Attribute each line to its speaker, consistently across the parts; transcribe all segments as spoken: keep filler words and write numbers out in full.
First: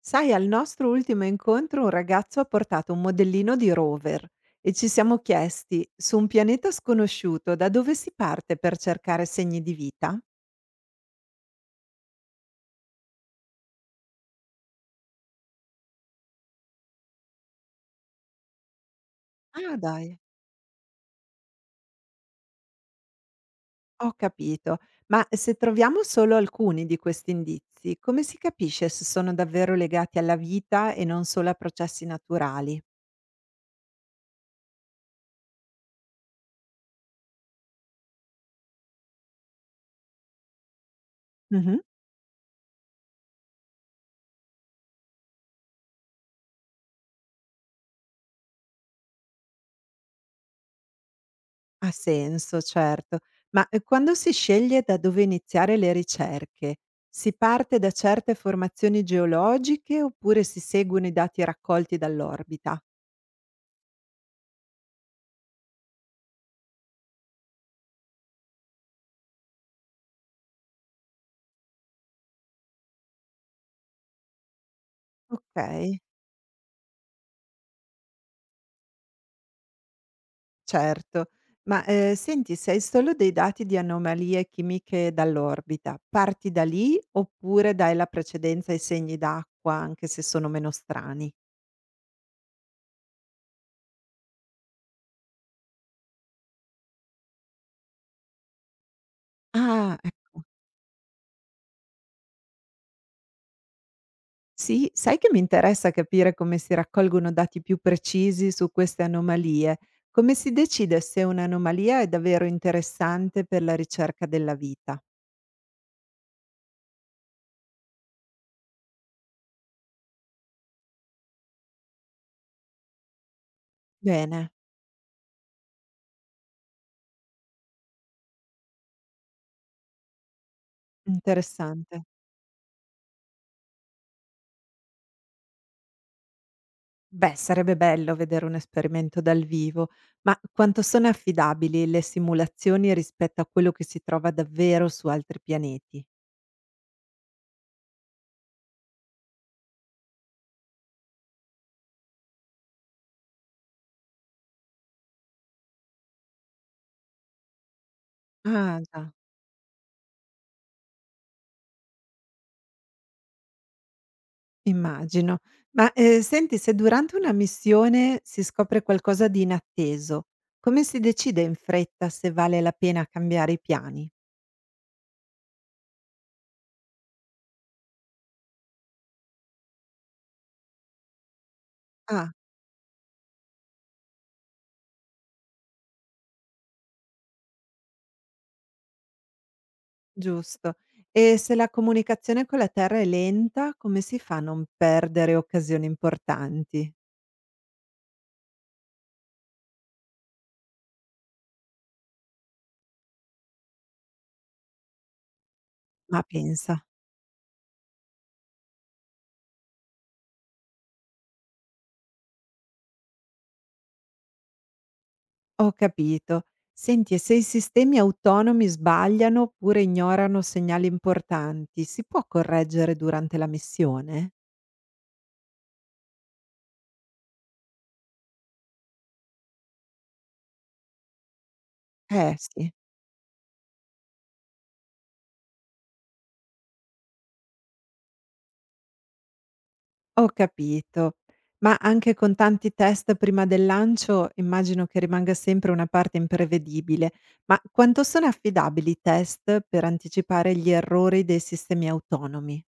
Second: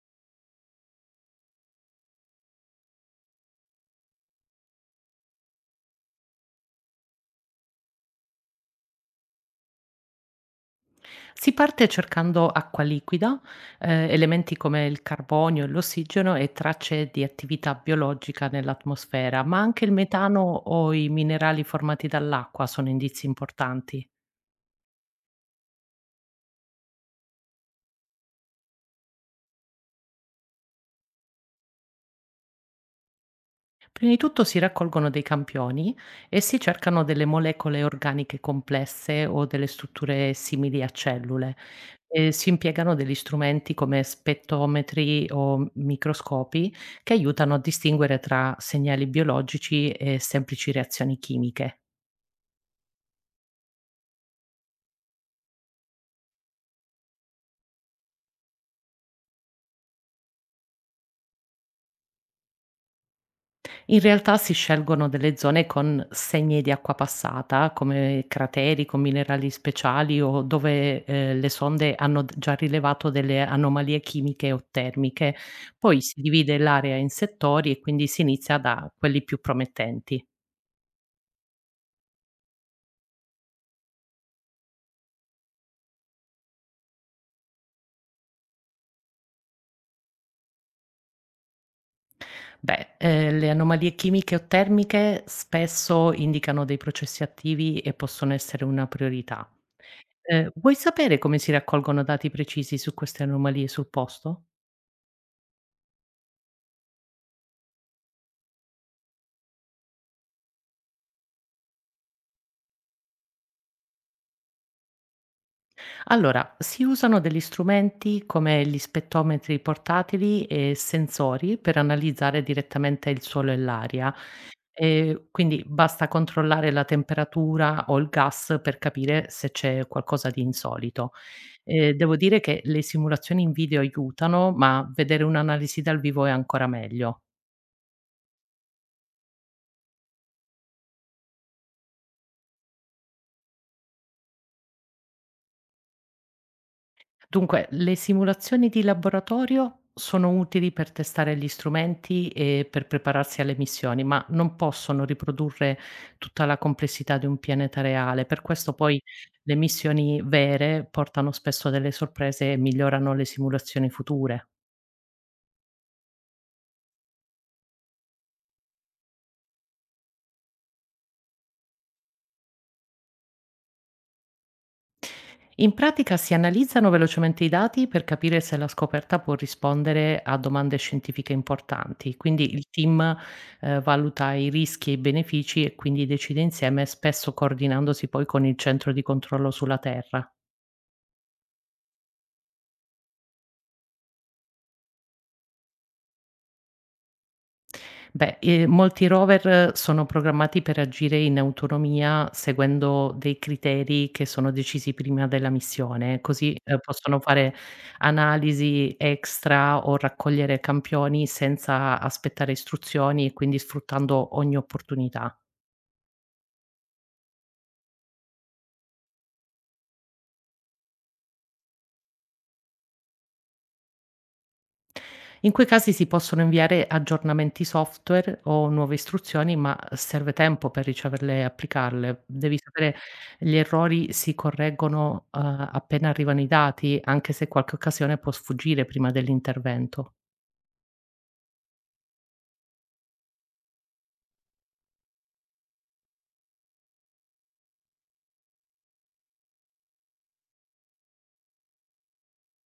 Speaker 1: Sai, al nostro ultimo incontro un ragazzo ha portato un modellino di rover e ci siamo chiesti, su un pianeta sconosciuto, da dove si parte per cercare segni di vita?
Speaker 2: Si parte cercando acqua liquida, eh, elementi come il carbonio e l'ossigeno e tracce di attività biologica nell'atmosfera, ma
Speaker 1: Ah,
Speaker 2: anche il
Speaker 1: dai,
Speaker 2: metano o i minerali formati dall'acqua sono indizi importanti.
Speaker 1: ho capito. Ma se troviamo solo alcuni di questi indizi, come si capisce se sono davvero legati alla vita e non solo a processi naturali?
Speaker 2: Prima di tutto si raccolgono dei campioni e si cercano delle molecole organiche complesse o delle strutture simili a cellule. E si impiegano degli strumenti come spettometri o microscopi che aiutano a distinguere tra segnali biologici e semplici reazioni chimiche.
Speaker 1: Ha senso, certo. Ma, ehm, quando si sceglie da dove iniziare le ricerche, si parte da certe formazioni geologiche oppure si seguono i dati raccolti dall'orbita?
Speaker 2: In realtà si scelgono delle zone con segne di acqua passata, come crateri con minerali speciali o dove eh, le sonde hanno d- già rilevato delle anomalie chimiche o termiche. Poi
Speaker 1: Okay,
Speaker 2: si divide l'area in settori e quindi si inizia da quelli più promettenti.
Speaker 1: certo. Ma, ehm, senti, se hai solo dei dati di anomalie chimiche dall'orbita, parti da lì oppure dai la precedenza ai segni d'acqua, anche se sono meno strani?
Speaker 2: Beh, eh, le anomalie chimiche o termiche spesso indicano dei processi attivi e possono essere una priorità.
Speaker 1: Ah, ecco.
Speaker 2: Eh, vuoi sapere come si raccolgono dati precisi su queste anomalie sul posto?
Speaker 1: Sì, sai che mi interessa capire come si raccolgono dati più precisi su queste anomalie. Come si decide se un'anomalia è davvero interessante per la ricerca della vita?
Speaker 2: Allora, si usano degli strumenti come gli spettometri portatili e sensori per analizzare direttamente il suolo e l'aria,
Speaker 1: Bene,
Speaker 2: e quindi basta controllare la temperatura o il gas per capire se c'è qualcosa di insolito. Eh,
Speaker 1: interessante.
Speaker 2: devo dire che le simulazioni in video aiutano, ma vedere un'analisi dal vivo è ancora meglio.
Speaker 1: Beh, sarebbe bello vedere un esperimento dal vivo, ma quanto sono affidabili le simulazioni rispetto a quello che si trova davvero su altri pianeti?
Speaker 2: Dunque, le simulazioni di laboratorio sono utili per testare gli strumenti e per prepararsi alle missioni, ma non possono riprodurre tutta la complessità di un pianeta reale. Per questo
Speaker 1: Ah,
Speaker 2: poi
Speaker 1: già.
Speaker 2: le missioni vere portano spesso a delle sorprese e migliorano le simulazioni future.
Speaker 1: Immagino. Ma, ehm, senti, se durante una missione si scopre qualcosa di inatteso, come si decide in fretta se vale la pena cambiare i piani?
Speaker 2: In pratica si analizzano velocemente i dati per capire se la scoperta può rispondere a domande scientifiche importanti,
Speaker 1: Ah,
Speaker 2: quindi il team eh, valuta i rischi e i benefici e quindi decide insieme, spesso coordinandosi poi con il centro di controllo sulla Terra.
Speaker 1: giusto. E se la comunicazione con la Terra è lenta, come si fa a non perdere occasioni importanti?
Speaker 2: Beh, ehm, molti rover sono programmati per agire in autonomia seguendo dei criteri che sono decisi prima della missione,
Speaker 1: Ma
Speaker 2: così,
Speaker 1: pensa,
Speaker 2: ehm, possono fare analisi extra o raccogliere campioni senza aspettare istruzioni e quindi sfruttando ogni opportunità.
Speaker 1: ho capito. Senti, e se i sistemi autonomi sbagliano oppure ignorano segnali importanti, si può correggere durante la missione?
Speaker 2: In quei casi si possono inviare aggiornamenti software o nuove istruzioni, ma serve tempo per riceverle e applicarle.
Speaker 1: Eh
Speaker 2: Devi
Speaker 1: sì.
Speaker 2: sapere, gli errori si correggono, uhm, appena arrivano i dati, anche se qualche occasione può sfuggire prima dell'intervento.
Speaker 1: Ho capito. Ma anche con tanti test prima del lancio immagino che rimanga sempre una parte imprevedibile. Ma quanto sono affidabili i test per anticipare gli errori dei sistemi autonomi?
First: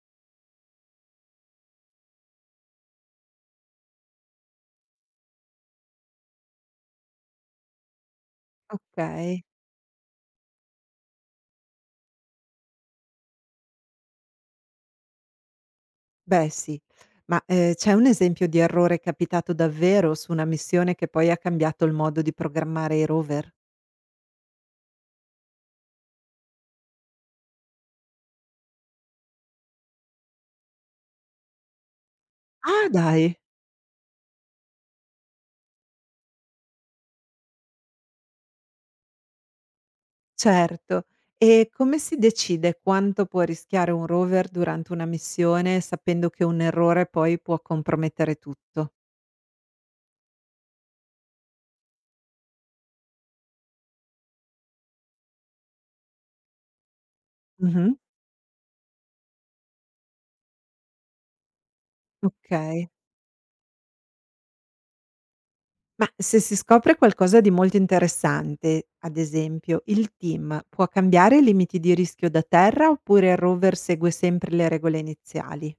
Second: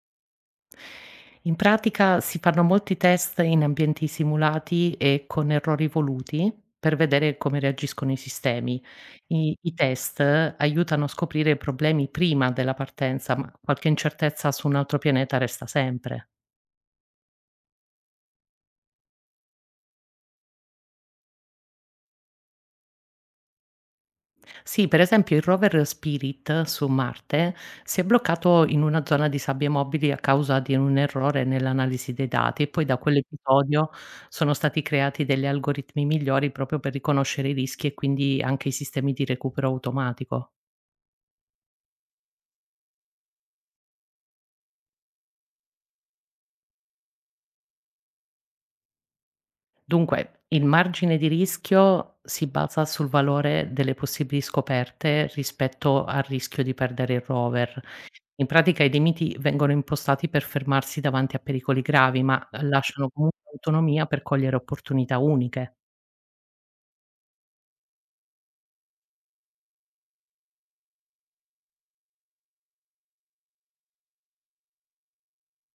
Speaker 2: In pratica si fanno molti test in ambienti simulati e con errori voluti per vedere come reagiscono i sistemi.
Speaker 1: Okay,
Speaker 2: I, i test aiutano a scoprire problemi prima della partenza, ma qualche incertezza su un altro pianeta resta sempre.
Speaker 1: beh sì. Ma, ehm, c'è un esempio di errore capitato davvero su una missione che poi ha cambiato il modo di programmare i rover?
Speaker 2: Sì, per esempio il rover Spirit su Marte si è bloccato in una zona di sabbie mobili a causa di un errore nell'analisi dei dati e poi
Speaker 1: Ah,
Speaker 2: da
Speaker 1: dai!
Speaker 2: quell'episodio sono stati creati degli algoritmi migliori proprio per riconoscere i rischi e quindi anche i sistemi di recupero automatico.
Speaker 1: Certo. E come si decide quanto può rischiare un rover durante una missione, sapendo che un errore poi può compromettere tutto?
Speaker 2: Dunque, il margine di rischio si basa sul valore delle possibili scoperte rispetto al rischio di perdere il rover.
Speaker 1: Mh-mh.
Speaker 2: In pratica i limiti vengono impostati per fermarsi davanti a pericoli gravi, ma
Speaker 1: Okay.
Speaker 2: lasciano comunque autonomia per cogliere opportunità uniche.
Speaker 1: Ma se si scopre qualcosa di molto interessante, ad esempio, il team può cambiare i limiti di rischio da terra oppure il rover segue sempre le regole iniziali?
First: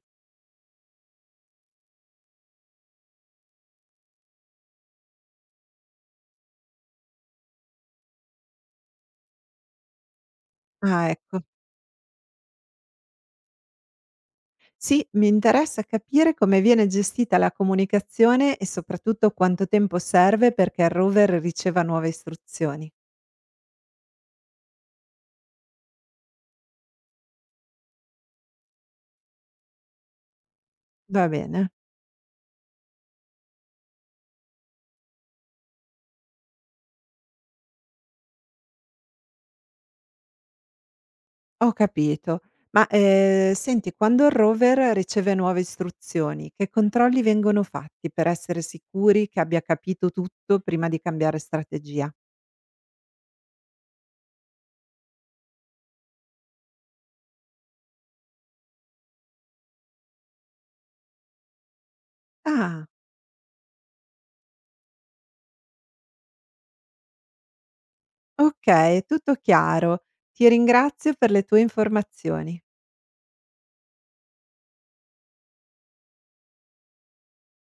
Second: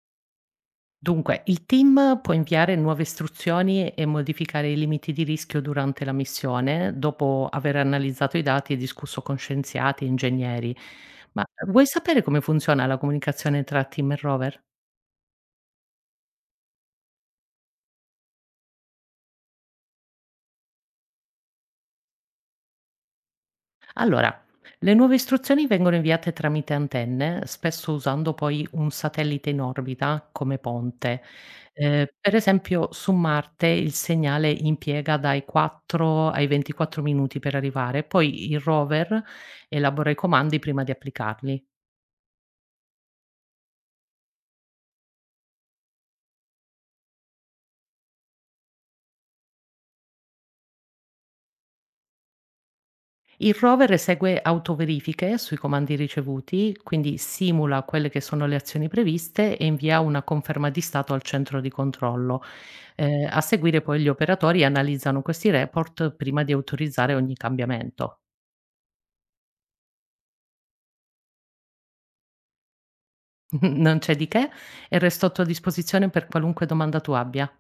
Speaker 2: Dunque, il team può inviare nuove istruzioni e modificare i limiti di rischio durante la missione, dopo aver analizzato i dati e discusso con scienziati e ingegneri.
Speaker 1: Ah, ecco.
Speaker 2: Ma vuoi sapere come funziona la comunicazione tra team e rover?
Speaker 1: Sì, mi interessa capire come viene gestita la comunicazione e soprattutto quanto tempo serve perché il rover riceva nuove istruzioni.
Speaker 2: Allora, le nuove istruzioni vengono inviate tramite antenne, spesso usando poi un satellite in orbita come ponte.
Speaker 1: Va bene,
Speaker 2: Eh, per esempio, su Marte il segnale impiega dai quattro ai ventiquattro minuti per arrivare, poi il rover elabora i comandi prima di applicarli.
Speaker 1: ho capito. Ma, ehm, senti, quando il rover riceve nuove istruzioni, che controlli vengono fatti per essere sicuri che abbia capito tutto prima di cambiare strategia?
Speaker 2: Il rover esegue autoverifiche sui comandi ricevuti, quindi simula quelle che sono le azioni previste e invia una conferma di stato al centro di controllo.
Speaker 1: Ah,
Speaker 2: Eh, a seguire poi gli operatori analizzano questi report prima di autorizzare ogni cambiamento.
Speaker 1: okay, tutto chiaro. Ti ringrazio per le tue informazioni.
Speaker 2: Non c'è di che e resto a tua disposizione per qualunque domanda tu abbia.